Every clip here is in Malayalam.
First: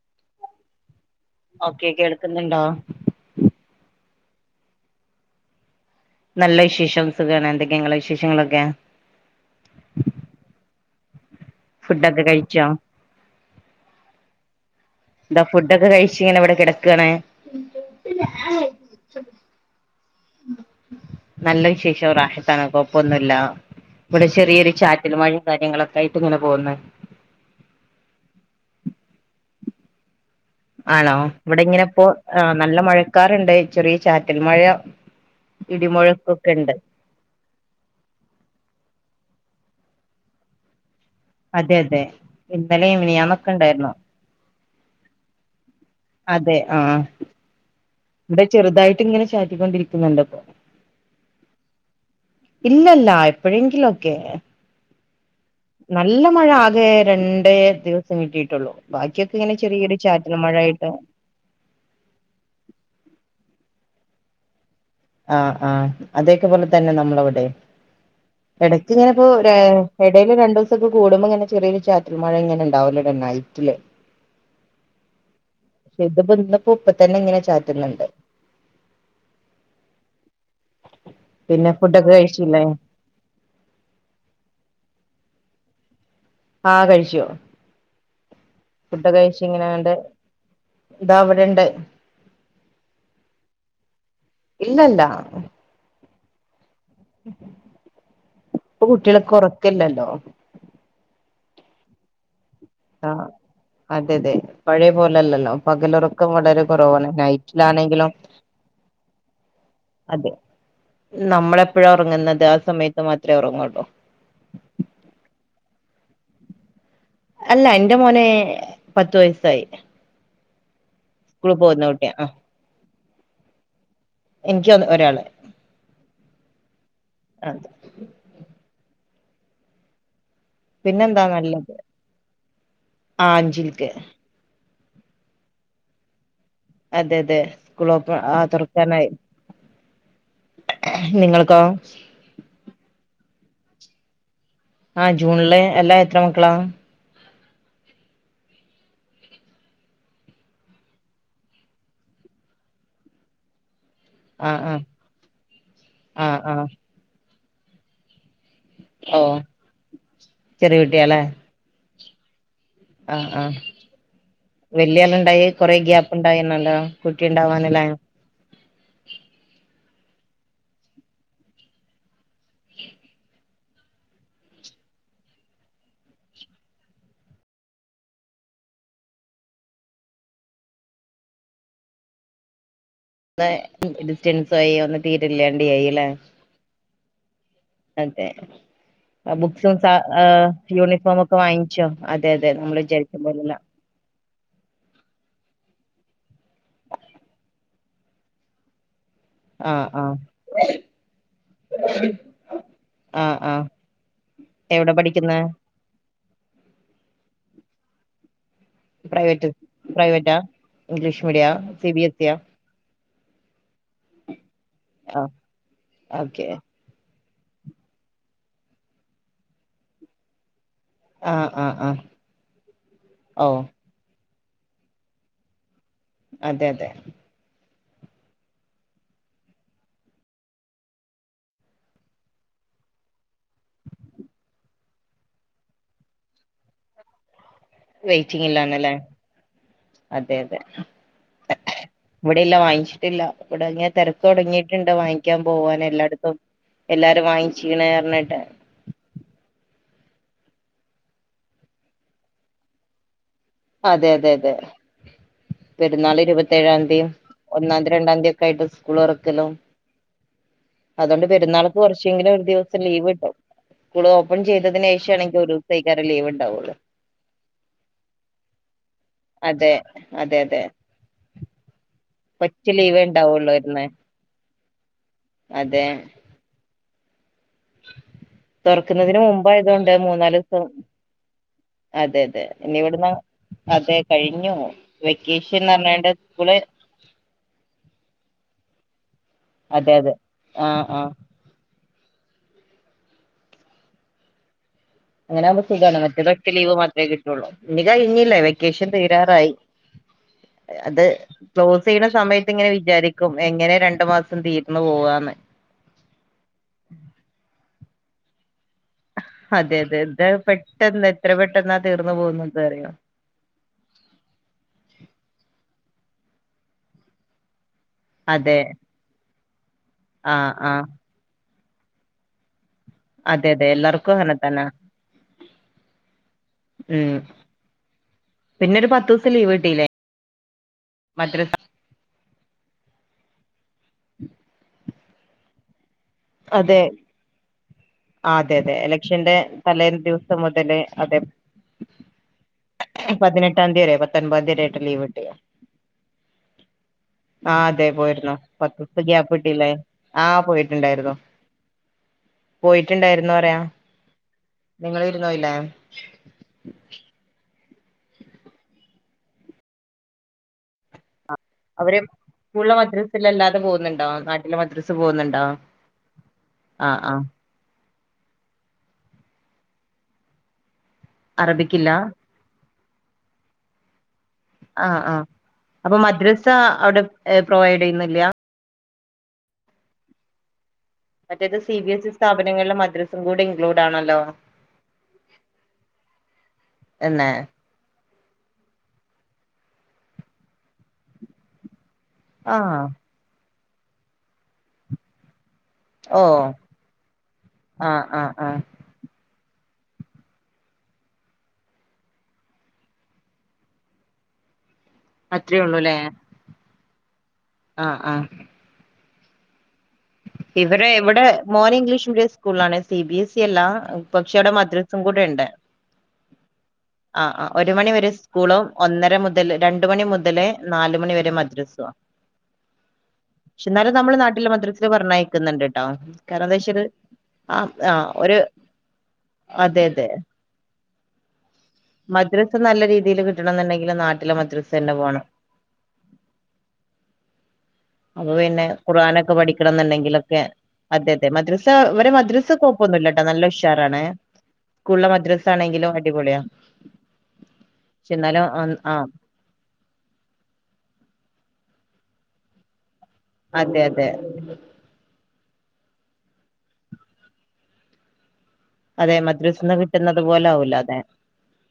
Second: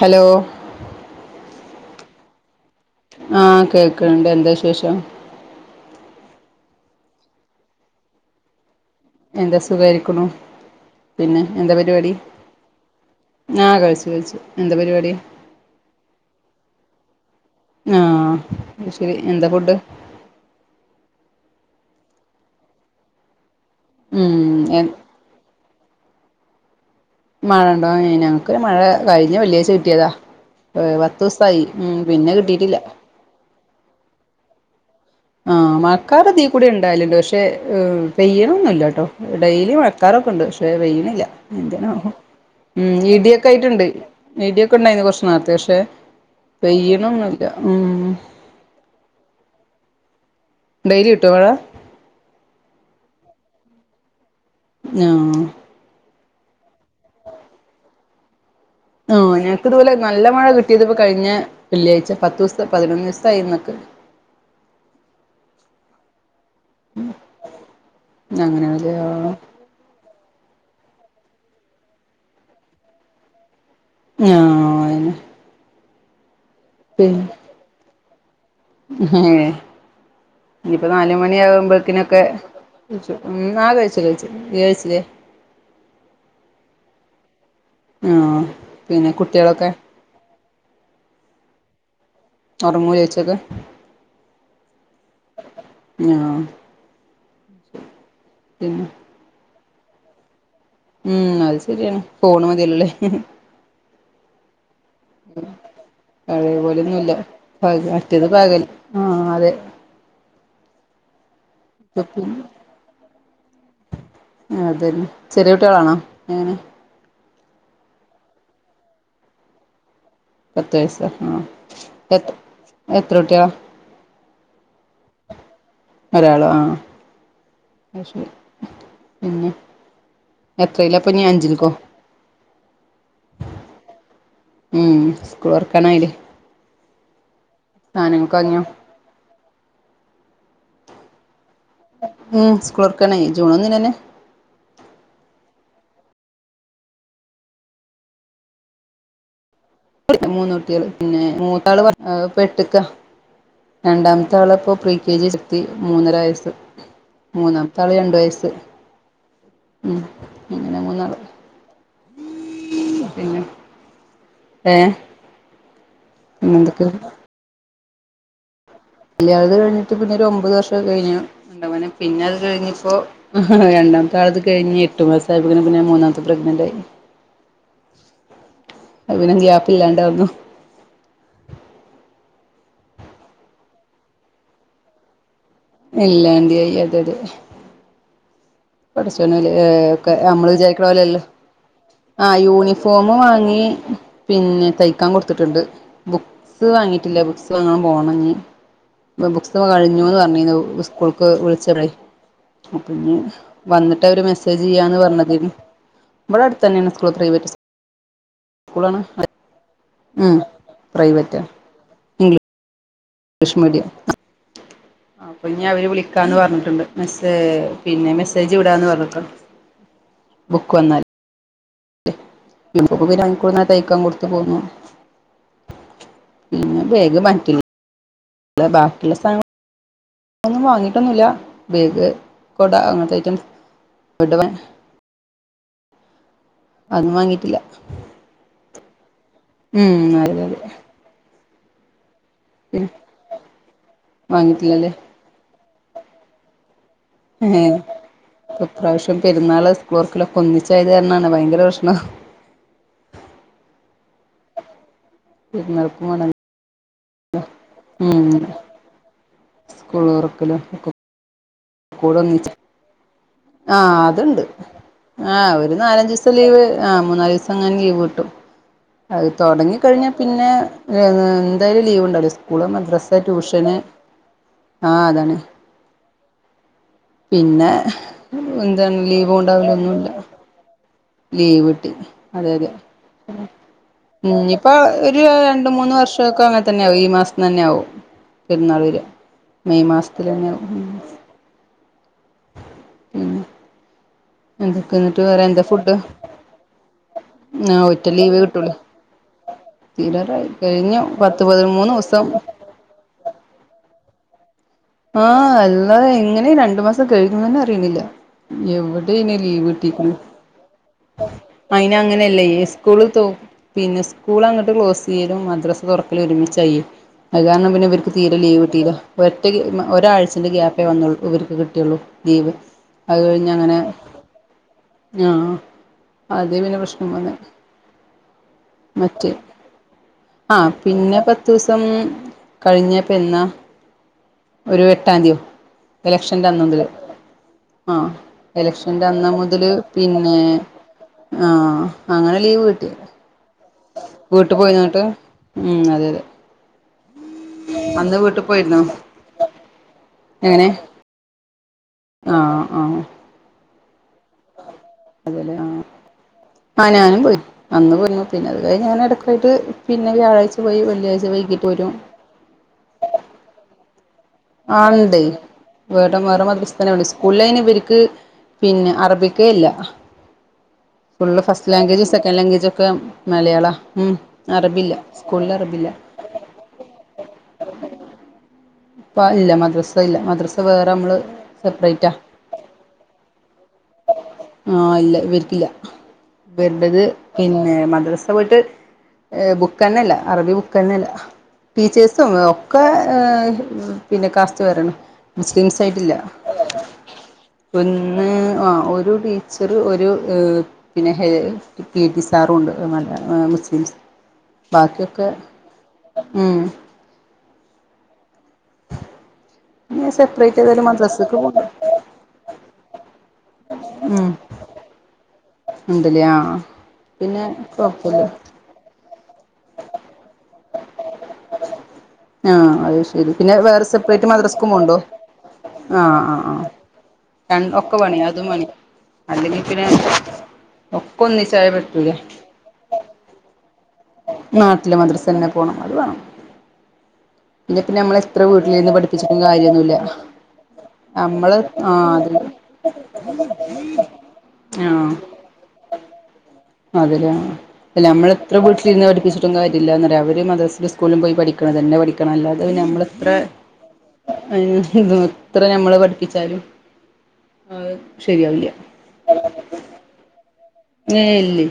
ഹലോ ഓക്കെ കേൾക്കുന്നുണ്ടോ? ആഹ് കേക്ക്ണ്ട് എന്താ വശേഷം നല്ല വിശേഷം സുഖാണ് എന്തൊക്കെ ഇങ്ങളെ വിശേഷങ്ങളൊക്കെ? എന്താ സുഖായിരിക്കുണു പിന്നെ എന്താ പരിപാടി? ഫുഡൊക്കെ കഴിച്ചോ ആഹ് കഴിച്ചു കഴിച്ചു എന്താ പരിപാടി എന്താ ഫുഡൊക്കെ കഴിച്ച് ഇങ്ങനെ ഇവിടെ കിടക്കാണ് ആ ശരി എന്താ ഫുഡ് നല്ല വിശേഷം റാഹത്താണ് കൊഴപ്പൊന്നുല്ല ഇവിടെ ഉം ചെറിയൊരു എ ചാറ്റൽ മഴി കാര്യങ്ങളൊക്കെ ആയിട്ട് ഇങ്ങനെ പോകുന്ന് മഴ ഉണ്ടോ ഏഹ് ഞങ്ങക്ക് മഴ കയിഞ്ഞ വെള്ളിയാഴ്ച്ച കിട്ടിയതാ. ഏ, ആണോ പത്ത് ഇവിടെ ദിവസായി ഇങ്ങനെ ഉം ഇപ്പോ പിന്നെ ആ കിട്ടിയിട്ടില്ല നല്ല മഴക്കാറ്ണ്ട് ചെറിയ ചാറ്റൽ മഴ ആഹ് മക്കാറ് തീ ഇടിമുഴക്കൊക്കെ കൂടി ഉണ്ട് ഇണ്ടായലണ്ട് ഷേ പക്ഷേ ഉം പെയ്യണൊന്നുല്ലട്ടോ ഡെയിലി മഴക്കാറൊക്കെ ഉണ്ട് പക്ഷെ പെയ്യണില്ല. അതെ എന്തിനാ അതെ ഉം ഇന്നലെയും ഇഡിയക്കെ മിനിയാന്നൊക്കെ ആയിട്ടുണ്ട് ഉണ്ടായിരുന്നു ഇഡിയക്കെ ഇണ്ടായിന്ന് കുറച്ചു നേരത്തെ പക്ഷെ അതെ ആഹ് പെയ്യണൊന്നില്ല ഉം ഇവിടെ ചെറുതായിട്ട് ഇങ്ങനെ ചാറ്റിക്കൊണ്ടിരിക്കുന്നുണ്ട് ഇപ്പൊ ഡെയ്ലി കിട്ടുവോ അവടെ ഇല്ലല്ല എപ്പൊഴെങ്കിലൊക്കെ ആഹ് നല്ല മഴ ആകെ രണ്ടേ ദിവസം കിട്ടിയിട്ടുള്ളൂ ബാക്കിയൊക്കെ ആഹ് ഇങ്ങനെ ഞങ്ങക്ക് ഇതുപോലെ ചെറിയൊരു നല്ല ചാറ്റൽ മഴ കിട്ടിയത് മഴയായിട്ട് കഴിഞ്ഞെ വെള്ളിയാഴ്ച്ച പത്തൂസം പതിനൊന്നിസായി ഇന്നേക്ക് ആഹ് ആഹ് അതേപോലെ തന്നെ നമ്മളവിടെ ഇടക്ക് അങ്ങനെല്ലേ ഇങ്ങനെപ്പോ ആഹ് ഏഹ് ഇടയില് രണ്ടൂസൊക്കെ കൂടുമ്പോ ഇങ്ങനെചെറിയൊരു ചാറ്റൽ മഴ ഇങ്ങനെ ഇണ്ടാവില്ലോന്നാല് നൈറ്റില് ആഹ് പക്ഷെ ഇത് ഇന്നിപ്പം ഇപ്പതന്നെ പിന്നെ ഇങ്ങനെ ചാറ്റുന്നുണ്ട് ഏഹ് ഇനിപ്പോ നാലുമണി പിന്നെ ഫുഡൊക്കെ ആവുമ്പോത്തിനൊക്കെ കഴിച്ചില്ലേ കഴിച്ചു എന്നാ കഴിച്ചു കഴിച്ചു നീ കഴിച്ചില്ലേ ആഹ് കഴിച്ചു ആഹ് ഫുഡൊക്കെ പിന്നെ കൈച്ച് കുട്ടികളൊക്കെ ഇങ്ങനെണ്ട് ഇതാ അവിടെണ്ട് ഒർങ്ങോ ചോയിച്ചോക്ക് ഇല്ലല്ല ആഹ് പിന്നെ ഇപ്പൊ കുട്ട്യേള്ക്ക് ഉറക്കില്ലല്ലോ ഉം അത് ശരിയാണ് ഫോണ് മതിയല്ലൊല്ലേ അതെതെ പഴയ പോലല്ലല്ലോ പകലുറക്കം പഴയ വളരെ കുറവാണ് പോലെയൊന്നുല്ല നൈറ്റിലാണെങ്കിലും മറ്റേത് പകൽ ആഹ് അതെ അതെ നമ്മളെപ്പോഴാ ഉറങ്ങുന്നത് ആ സമയത്ത് മാത്രേ ഉറങ്ങൂള്ളൂ അതന്നെ ചെറിയ കുട്ടികളാണോ എങ്ങനെ അല്ല എന്റെ മോന് പത്ത് വയസ്സായി പത്ത് വയസ്സ് സ്‌കൂള് പോന്ന കുട്ട്യാ എത്ര കുട്ട്യാള എനിക്കൊന്ന് ഒരാള് ഒരാളോ ആഹ് അതെ അയിശരി പിന്നെ എത്രേല്ലാ ഇപ്പൊനി പിന്നെന്താ അഞ്ചിൽക്കോ നല്ലത് ആ അഞ്ചിൽക്ക് ഉം സ്കൂളൊറക്കാനായില്ലേ അതെ അതെ സ്കൂളപ്പ വാങ്ങിയോ തുറക്കാനായി നിങ്ങൾക്കോ ഉം സ്കൂളൊർക്കാനായി ജൂണൊന്നിനെന്നെ ആഹ് ജൂണില് എല്ലാ എത്ര മക്കളാ മൂന്ന് കുട്ടികള് പിന്നെ മൂത്താള് ഇപ്പെട്ട്ക്കാ രണ്ടാ ആ മൂത്താള് ആ ഇപ്പോ പ്രീ കെ ജി എത്തി മൂന്നര ആ ആ വയസ്സ് മൂന്നാമത്താള് രണ്ട് വയസ്സ് ഓഹ് ഉം അങ്ങനെ ചെറിയ കുട്ട്യാ മൂന്നാള് ല്ലേ ആഹ് പിന്നെ ആഹ് ഏഹ് വല്യാളുണ്ടായി കൊറേ ഗ്യാപ്പ് ഉണ്ടായിന്നല്ലോ പിന്നെന്തൊക്കെ കുട്ടി കുട്ടിണ്ടാവാന് ലേ വലിയാളത് കഴിഞ്ഞിട്ട് പിന്നെ ഒരു ഒമ്പത് വർഷം കഴിഞ്ഞു പിന്നെ അത് കഴിഞ്പ്പൊ ആഹ് രണ്ടാമത്താളത് കഴിഞ്ഞ് എട്ടു മാസായപ്പൊ പിന്നെ മൂന്നാമത്തെ പ്രെഗ്നന്റായി അത് പിന്നെ ഗ്യാപ്പില്ലാണ്ടാവുന്നു ഒന്ന് ഡിസ്റ്റൻസ് ആയി ഒന്ന് തീരെല്ലാണ്ടായില്ലേ [unintelligible] അതെ പടച്ചോനല്ലേ ബുക്സും ഒക്കെ നമ്മള് വിചാരിക്കണ യൂണിഫോമൊക്കെ വാങ്ങിച്ചോ അതെ അതെ നമ്മള് ഫോമ് വിചാരിക്കും പോലെല്ല വാങ്ങി പിന്നെ തയ്ക്കാൻ കൊടുത്തിട്ടുണ്ട് ബുക്സ് വാങ്ങിയിട്ടില്ല ബുക്സ് വാങ്ങാൻ പോണനി ബുക്സ് ആഹ് കഴിഞ്ഞുന്ന് ആഹ് പറഞ്ഞിരുന്നു സ്കൂൾക്ക് വിളിച്ചടെ അപ്പോനി ആഹ് ആഹ് വന്നിട്ടവര് മെസ്സേജ് എവിടെ ചെയ്യാന്ന് പറഞ്ഞത് പഠിക്കുന്നെ ഇവിടെ അടുത്തന്നെയാണ് സ്കൂൾ പ്രൈവറ്റ് സ്കൂളാണ് പ്രൈവറ്റ് ഉം പ്രൈവറ്റാ ഇംഗ്ലീഷ് പ്രൈവറ്റാ മീഡിയാ സി ബി എസ് സിയ ഇംഗ്ലീഷ് മീഡിയാ ആഹ് അപ്പൊ ഇനി അവര് വിളിക്കാന്ന് ഓക്കെ പറഞ്ഞിട്ടുണ്ട്. മെസ് പിന്നെ മെസ്സേജ് വിടാന്ന് പറഞ്ക്കാ. ബുക്ക് വന്നൽ. ആഹ് ആഹ് ആഹ്. യൂനിഫോം ഓ കൊടുന്ന തൈക്കൻ കൊടുത് പോന്നു അതെ പിന്നെ അതെ ബാഗ് മാറ്റി. ഇല്ല ബാക്കിയുള്ള സാനം ഒന്നും വാങ്ങിയിട്ടൊന്നുല്ല ബേഗ് കൊട അങ്ങനത്തെ ഐറ്റം. അതന്നും വാങ്ങിയിട്ടില്ല. വെയിറ്റിംഗിലണല്ലേ. ഉം അതെ അതെ ഇവിടെല്ല പിന്നെ വാങ്ങിച്ചിട്ടില്ല ഇവിടെ ഇങ്ങനെ തിരക്ക് വാങ്ങിട്ടില്ലല്ലേ തുടങ്ങിയിട്ടുണ്ട് വാങ്ങാൻ പോവാൻ എല്ലായിടത്തും. എല്ലാരും ഏ വാങ്ങിച്ണ് പറഞ്ഞിട്. ഇപ്രാവശ്യം പെരുന്നാള് സ്കൂള് തെർക്കല് ഒന്നിച്ചായത് കാരണാണ് ഭയങ്കര പ്രശ്നം. അതെ അതെ അതെ പെരുന്നാൾക്കും പെരുന്നാൾ വേണം ഇരുപത്തേഴാന്തിയും. ഒന്നാംതി രണ്ടാംതിയതി ഉം ഒക്കെ ആയിട്ട് സ്കൂൾ തുറക്കലോ സ്കൂൾ തുറക്കലും ഒക്കെ അതുകൊണ്ട് പെരുന്നാള്. കുറച്ചെങ്കിലും ഒരു ദിവസം ലീവ് കിട്ടും. ആഹ് സ്കൂൾ ഓപ്പൺ അതുണ്ട് ചെയ്തതിന് ശേഷം ആണെങ്കിൽ ആഹ് ഒരു ദിവസത്തേക്കാരം നാലഞ്ചു ദിവസത്ത ലീവ് ഉണ്ടാവുള്ളു ആഹ് മൂന്നാല്സം. അങ്ങന ലീവ് കിട്ടും അത് അതെ തുടങ്ങി കഴിഞ്ഞാൽ അതെ പിന്നെ അതെ എന്തായാലും ലീവ് ഉണ്ടാകുല. സ്കൂള് കൊച്ച് ലീവേ മദ്രസ് ട്യൂഷന് ഉണ്ടാവുള്ളായിരുന്ന് ആഹ് അതന്നെ. അതെ പിന്നെ എന്താണ് തുറക്കുന്നതിന് ലീവും മുമ്പ് ഉണ്ടാവില്ല ആയതൊണ്ട് ഒന്നുമില്ല മൂന്നാല് ദിവസം. ലീവ് കിട്ടി അതെ അതെ. അതെ ഉം കഴിഞ്ഞു ഇഞ്ഞിപ്പൊ ഒരു വെക്കേഷൻ രണ്ട് മൂന്ന് പറഞ്ഞാണ്ട് വർഷക്കെ സ്കൂള് അങ്ങനത്തെന്നെ. ഈ മാസം തന്നെ ആവും പെരുന്നാൾ വര മെയ് അതെ അതെ മാസത്തിലന്നെആവും. ആഹ് ആഹ് എന്തൊക്കിന്നിട്ട്. അങ്ങനെകുമ്പോ സുഖാണ് മറ്റേതൊക്ക ലീവ് മാത്രമേ കിട്ടയുള്ളൂ ആ ഇനി ഒറ്റ ലീവ് കഴിഞ്ഞില്ലേ കിട്ടുള്ളൂ വെക്കേഷൻ തീരാറായി. തീരാറായി കഴിഞ്ഞു അത് പത്ത് ക്ലോസ് പതിമൂന്ന് ചെയ്യണ ദിവസം സമയത്ത് ഇങ്ങനെ വിചാരിക്കും എങ്ങനെ രണ്ടു മാസം തീര. ആഹ് അല്ലാതെ എങ്ങനെയ രണ്ടു മാസം കഴിഞ്ഞുനന്നെ അറിയണില്ല. എവ് എവടെ അയ്ന് ലീവ് അതെ അതെ കിട്ടിരിക്കുന്നു ഇത് പെട്ടെന്ന് എത്ര പെട്ടെന്നാ അയിന് തീർന്നു അങ്ങനെയല്ലേ പോകുന്നത് അറിയോ സ്കൂളിൽ തോ പിന്നെ സ്കൂൾ അങ്ങോട്ട് ക്ലോസ് ചെയ്യലും മദ്രസ് തുറക്കൽ ഒരുമിച്ചായി അത് കാരണം പിന്നെ തീരെ അതെ ലീവ് കിട്ടീല ഒറ്റ ഒരാഴ്ചന്റെ ആഹ് ഗ്യാപ്പേ ആഹ് വന്നൂ ഇവർക്ക് കിട്ടിയുള്ളൂ. ലീവ് അത് അതെ കഴിഞ്ഞ് അതെ അങ്ങനെ എല്ലാർക്കും അങ്ങനെ തന്നെ ആഹ്. അതേ പിന്നെ പ്രശ്നം ഉം വന്നെ. പിന്നെ ഒരു പത്ത് ദിവസം ലീവ് കിട്ടയില്ലേ. ആഹ് പിന്നെ പത്തു ദിവസം കഴിഞ്ഞപ്പ എന്നാ. ഒരു എട്ടാംതിയോ ഇലക്ഷൻന്റെ അന്ന് അതെ മുതല്. ആഹ് അതെ അതെ എലക്ഷന്റെ അന്ന് മുതല് തലേന്ന് പിന്നെ ദിവസം മുതല് അതെ ആഹ് അങ്ങനെ ലീവ് കിട്ടി. പതിനെട്ടാം തിയതി വരെ പത്തൊൻപാന്തി വീട്ട് ആയിട്ട് പോയിന്നോ ലീവ് എന്നിട്ട് കട്ടിയ. ഉം അതെ അതെ ആഹ് അതെ അന്ന് പോയിരുന്നു വീട്ടിൽ പത്ത് പോയിരുന്നോ ദിവസതെ ഗ്യാപ്പ്ട്ടില്ലേ ആഹ് എങ്ങനെ പോയിട്ടുണ്ടായിരുന്നു. ആഹ് ആഹ് പോയിട്ടുണ്ടായിരുന്നു പറയാ. നിങ്ങള് ഇരുന്നോയില്ലേ അതല്ലേ ആഹ്. ആഹ് ഞാനും പോയി അന്ന് പോയിരുന്നു പിന്നെ അത് കഴ ഞാന ഇടക്കായിട്ട് പിന്നെ വ്യാഴാഴ്ച പോയി വെള്ളിയഴ്ച വൈകിട്ട്. വരും അവര് സ്കൂളിലാ മദ്റസയിലും അല്ലാതെ പോകുന്നുണ്ടോ നട്ട് ആണ്ടേയ് വേറ വേറെ മദ്രസ് ആഹ് തന്നെള്ളൂ ആഹ് സ്കൂളയ്ൻ ഇവർക്ക്. പിന്നെ അറബിക്കെല്ല ഇല്ല ഫുള്ള് ഫസ്റ്റ് അറബിക്കില്ല ലാംഗ്വേജും സെക്ക കെലങ്കേജൊക്കെ മലയാളം അറബില്ല സ്കൂളിൽ അറബില്ല. ഇത്താ അവിടെ പ്രൊവൈഡ് ചെയ്യുന്നില്ല. ഇല്ല മദ്രസ ഇല്ല മദ്രസ വേറെ നമ്മള്. മറ്റേത് സി ബി എസ് ഇ സെപ്പറേറ്റാ സ്ഥാപനങ്ങളലെ മദ്രസും കൂടെ ഇൻക്ലൂടാണല്ലോ ആഹ് ഇല്ല ഇവരക്കില്ല ഇവരെടാത് എന്നേ പിന്നെ ഏഹ് മദ്രസ പോയിട്ട് ബുക്ക്ന്നെല്ല അറബി ബുക്ക്ന്നെയല്ല ടീച്ചേഴ്സും ഒക്കെ ആഹ് ഏഹ് പിന്നെ കാസ്റ്റ് വേറേണ് മുസ്ലിംസ് ടില്ല ഓ ആഹ് ഒന്ന് ആഹ് ആഹ് ഒരു ടീ ചെറ ഒരു എഹ് പിന്നെ ഏഹ് പിടി സാറുണ്ട് ഏഹ് നല്ല മുസ്ലിംസ് ബാക്ക്യോ അത്രേള്ളൂല്ലേ ഉം ആഹ് ആഹ് പിന്നെ സെപ്പറേറ്റ് ഇവരെ ഏതായാലും ഇവിടെ മദ്രസക്ക് പോണ്ട് മോന് ഇംഗ്ലീഷ് മീഡി സ്കൂള ആണ് സി ബി എസ് ഇ അല്ല പക്ഷെ അവിടെ മദ്രസും കൂടെണ്ട് ഇടെല്ലേ ആഹ് പിന്നെ കൊഴപ്പില്ല ഇപ്പളും ഒന്നര മുതൽ രണ്ട മണി മുതൽ നാലുമണി വരെ മദ്രസേ ആഹ് അത് ശരി പിന്നെ വേറെ എന്നാലും നമ്മളെ സെപ്പറേറ്റ് നാട്ടില് മദ്രസക്കും മദ്രസ് പോണ്ടോ പറന്നെയക്കുന്നുണ്ട്ട്ടോ ആഹ് ആഹ് ആഹ് കാരന്താച്ചാല് ആഹ് ആഹ് ഒരു അല്ലെങ്കി അതെ പിന്നെ അതെ ഒക്ക ഒന്നിചാറ് മദ്രസ് നല്ല രീതില്കിട്ടണ ന്ന്ണ്ടെങ്കില് നാ നാട്ടിലെ മദ്രസന്നെ പോണം അത് വേണം. പിന്നെ പിന്നെ നമ്മള് അപ്പൊ എത്ര പിന്നെ വീട്ടിലിരുന്ന് ഖുർആാനൊക്കെ പഠിപ്പിച്ചിട്ടും കാര്യൊന്നുല്ല പഠിക്കണന്ന്ണ്ടെങ്കിലൊക്കെ അതെ അതെ നമ്മള് മദ്രസ ഇവരെ ആഹ് അത് മദ്രസ്സ കൊഴപ്പൊന്നുല്ലാട്ടോ നല്ല ഉഷാറാണ്. ആഹ്. ച്ചാആണെങ്കിലും അടിപൊള്യാ. അത്‌ല്ലേ അല്ല നമ്മള് എത്ര ആ വീട്ടിലിരുന്ന് പഠിപ്പിച്ചു ട്ടും കാര്യല്ലാന്നറ്യാ അവര് മദ്രസലും സ്കൂളും പോയി പഠിക്കണം തന്നെ പഠിക്കണം അല്ലാതെെ നമ്മള അതെ അതെ ഏഹ് [unintelligible] എത്ര നമ്മള് പഠിപ്പിച്ചാലും അത് ശരിയാവില്ല. അതെ മദ്രസെന്ന് കിട്ട്ന്നത് പോലെ ആവൂല അത്. എഹ് ഇല്ല്യ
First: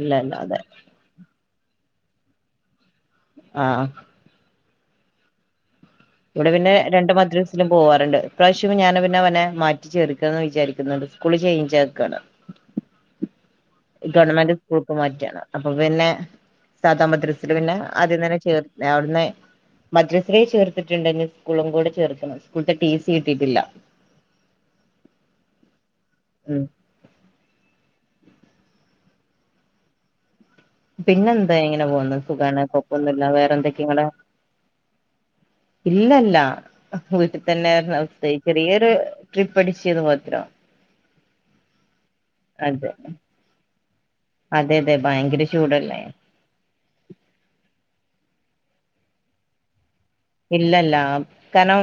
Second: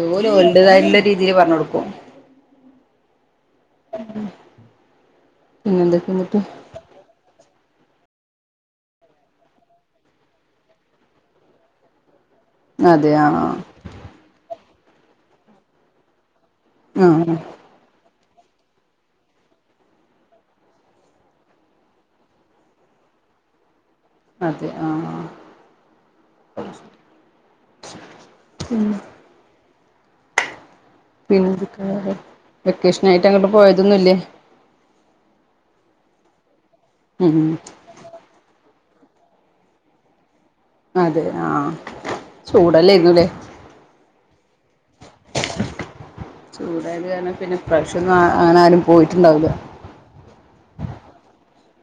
ഇല്ല ഓല് ഇല്ല അതെ ഓൽതെതായ്ട്ട്ള്ള രീതില് പർഞ്ഞൊട്ക്കും. ആഹ്. ഉ ഇവിടെ പിന്നെ രണ്ട മദ്ര പോവാറ്ണ്ട് ഇ പ്രാവശ്യം ഞാൻ അവനെവനെ മാറ്റി ചേർക്കാന്ന് വിചാരിക്ക്ന്ന്ണ്ട് സ്കൂള്ചെയ്ഞ്ചാക്കാണ്. അതെ ആണോ? ഗവൺമെന്റ് സ്കൂൾക്ക് മാറ്റ അപ്പൊ പിന്നെ സാധാ ആ മദ്രസ ല്‌ പിന്നെ ആദ്യം തന്നെ ചേർ ന്നഅവ്‌ട്‌ന്ന്. മദ്രസല് ചേർത്തിത്ണ്ട് ഇനി സ്കൂളും കൂടെ ചേർക്കണം സ്കൂൾത്തെ ടി സി കിട്ടിട്ടില്ല. അതെ ആഹ് ഉം ആഹ് മ്മ്. പിന്നെ എന്താ എന്തൊക്കെ ഇങ്ങനെ വേറെ പോവ്ന്ന് സുഖാണ് വെക്കേഷൻ കൊപ്പൊന്നുല്ല ആയിട്ട് അങ്ങോട്ട് വേറെന്തൊക്കെയ ഇങ്ങെളെ? പോയതൊന്നുംല്ലേ ഇല്ലല്ല ഒക്കെ ഉം വീട്ടി തന്നെ ര്‌ന്നു സേഫ്. ചെറിയൊരു ട്രിപ്പ് അടിയ്ന്ന് മാത്രം. അതെ ആഹ് അതെ അതെ അതെ ഭയങ്കര ചൂടല്ലേ? ചൂടായത് കാരണം പിന്നെ ഇപ്രാവശ്യം ഒന്നും അ അങ്ങനെ ആരും പോയിട്ട്ണ്ടാവുല്ല? ഇല്ലല്ല കാരണം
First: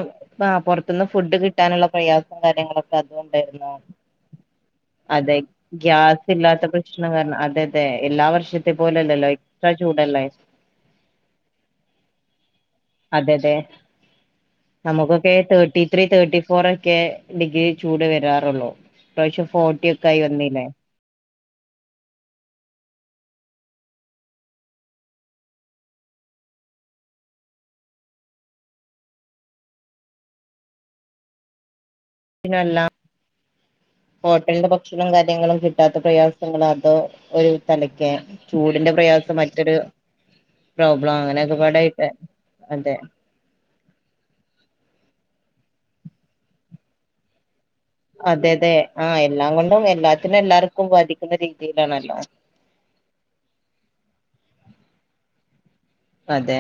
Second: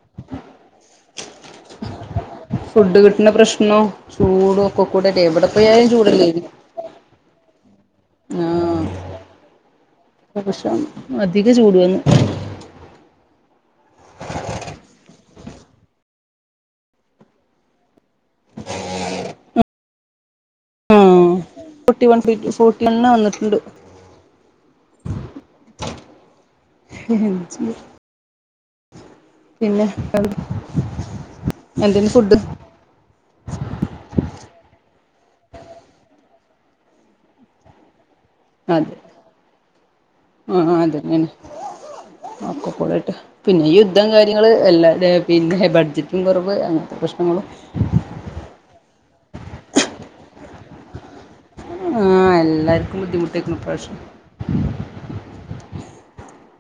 ആ പൊർത്ത്ന്ന് ഫുഡ് കിട്ടാന്ള്ള പ്രയാസം കാര്യങ്ങളൊക്കെ ഫുഡ് കിട്ടുന്ന അതുംണ്ടായിരുന്നു പ്രശ്നവും ചൂടും ഒക്കെ കൂടെല്ലേ അതെ എവിടെ പോയാലും ചൂടല്ലേരുന്നു ഗ്യാസ്ല്ലാത്ത പ്രശ്നം കാരണം അതെ അതെ എല്ലാ വർഷത്തെ പോലെല്ലല്ലോ എക്സ്ട്രാ ചൂടല്ലേ. പ്രാശ്യം അധിക ചൂടു വന്ന്. അതെതെ. നമുക്കൊക്കെ തേർട്ടി ത്രീ തേർട്ടി ഫോർ ഒക്കെ ഡിഗ്രി ചൂട് വരാറൊള്ളൂ. ഇ പ്രാവശ്യ ഫോർട്ട്യഒക്കെ ആയി വന്നില്ലേ? ആ ഫോർട്ടി വൺ ഫോർട്ടി വണ് വന്നിട്ട്ണ്ട്. എ [inaudible] പിന്നെ എന്താ എന്തെന്നു ഫുഡ്? എല്ല ഹോട്ടൽന്ന് ഭക്ഷണും കാര്യങ്ങളും കിട്ടാത്ത പ്രയാസങ്ങളതോ ഒരു തലക്കെ ചൂടിന്റെ അതെ പ്രയാസം മറ്റൊരു ആ പ്രോബ്ലം അതന്നെയാണ് അങ്ങനൊക്കെപാടേട്ട് ഒക്കെ അതെ കൂടെയിട്ട് പിന്നെ യുദ്ധം കാര്യങ്ങള് എല്ലാ പിന്നെ ബഡ്ജറ്റും കൊർവ് അങ്ങൻത്തെ പ്രശ്നങ്ങളും അതെ അതെ ആ എല്ലാം കൊണ്ടും എല്ലാത്തിനും എല്ലാർക്കും ബാധി ആഹ് എല്ലാർക്കും ബുദ്ധിമുട്ടാകും ഇ പ്രാവശ്യം. അതെ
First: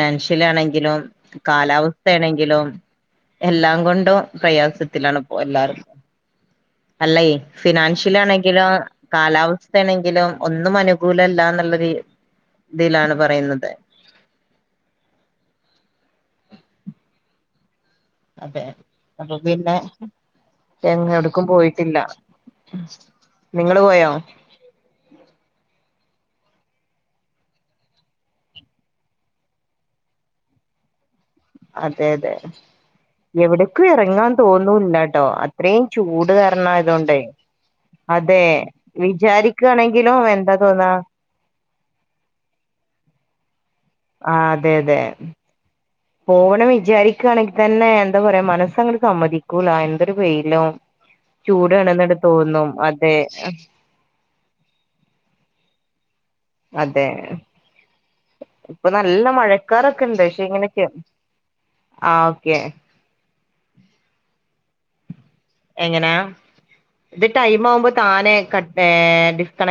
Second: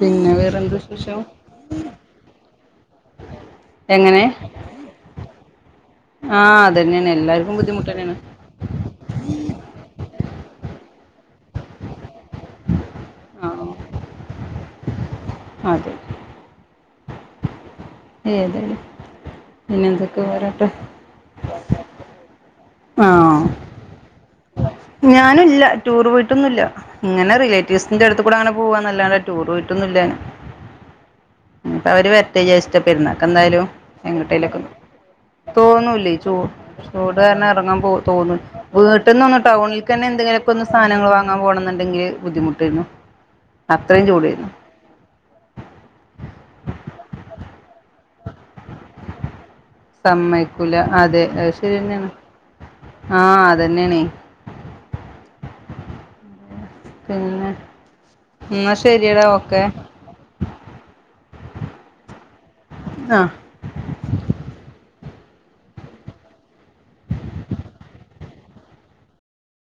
പിന്നെ വേറെന്ത് ആണെങ്കിലും വിശേഷം കാലാവസ്ഥേണെങ്കിലും എല്ലാം കൊണ്ടും എങ്ങനെ പ്രയാസത്തിലാണ് പ്പൊ എല്ലാരും. ആ അതന്നെയാണ് അല്ലെ എല്ലാർക്കും ബുദ്ധിമുട്ട് തന്നെയാണ് ഫിനാൻഷ്യലി ആണെ ങ്കിലും കാലാവസ്ഥേണെങ്കിലും ഒന്നും അനുകൂലല്ലാ ന്ന്ള്ളൊര് ഇതിലാണ് പറയുന്നത്. ആ അതെ. അതെ. ഏതായാലും അപ്പൊ പിന്നെ എന്തൊക്കെ പറയട്ടെ എങ്ങ് ഒട്ക്കും പോയിട്ടില്ല. നിങ്ങള് പോയോ? ഞാനും ഇല്ല ടൂർ പോയിട്ടൊന്നുംല്ല. ഇങ്ങനെ റിലേറ്റീവ്സിന്റെ അടുത്ത് കൂടെ അങ്ങനെ പോവാന്നല്ലാണ്ടെ ടൂർ പോയിട്ടൊന്നുല്ല ഞാന്. അതെ ഇഞ്പ്പവര് അതെ വര്ട്ടെ വിജാര്ച്ട്ടാ പെരുന്നാക്കെന്തായാലും എവിടക്കും ഇറങ്ങാൻ എങ്ങട്ടേലൊക്കെ തോന്നൂല്ലാട്ടോ അത്രയും തോന്നൂല്ലേ. ചൂട് ചൂ ചൂട് കാരണായതൊണ്ടേ കാരണം എറങ്ങാൻ പോ തോന്നും അതെ വീട്ട്ന്നൊന്നൂട്ടോ ഫോണിൽക്കന്നെ വിചാരിക്കുകയാണെങ്കിലും എന്താ എന്തങ്കിലൊക്കൊന്ന് തോന്നാ സാനങ്ങളോ വാങ്ങാൻ പോണം എന്നുണ്ടെങ്കില് ബുദ്ധിമുട്ടേന്നു. അത്രയും ചൂടേന്നു. അതെയതെ. പോവണം വിചാരിക്കാണെങ്കി തന്നെ എന്താ പറയാ മനസ്സങ്ങട് സമ്മതി ക്കൂല. എന്തൊരു വെയിലും സമ്മതിക്കൂല അതെ അത് ശരി ചൂടു ആണെന്ന്ട് തോന്നും. അതെ ന്നേണെ. അതെ. പിന്നെ എന്നാ ഇപ്പം ശരിയടാ നല്ല ഓക്കെ മഴക്കാറൊ ക്കെണ്ട്. പക്ഷെ ഇങ്ങനൊക്കെ. ആഹ് ഓക്കെ. അഹ് എങ്ങനാ ഇത് ടൈം ആവുമ്പോ താനെ കട്ട് ഏഹ് ഡിസ്കണക്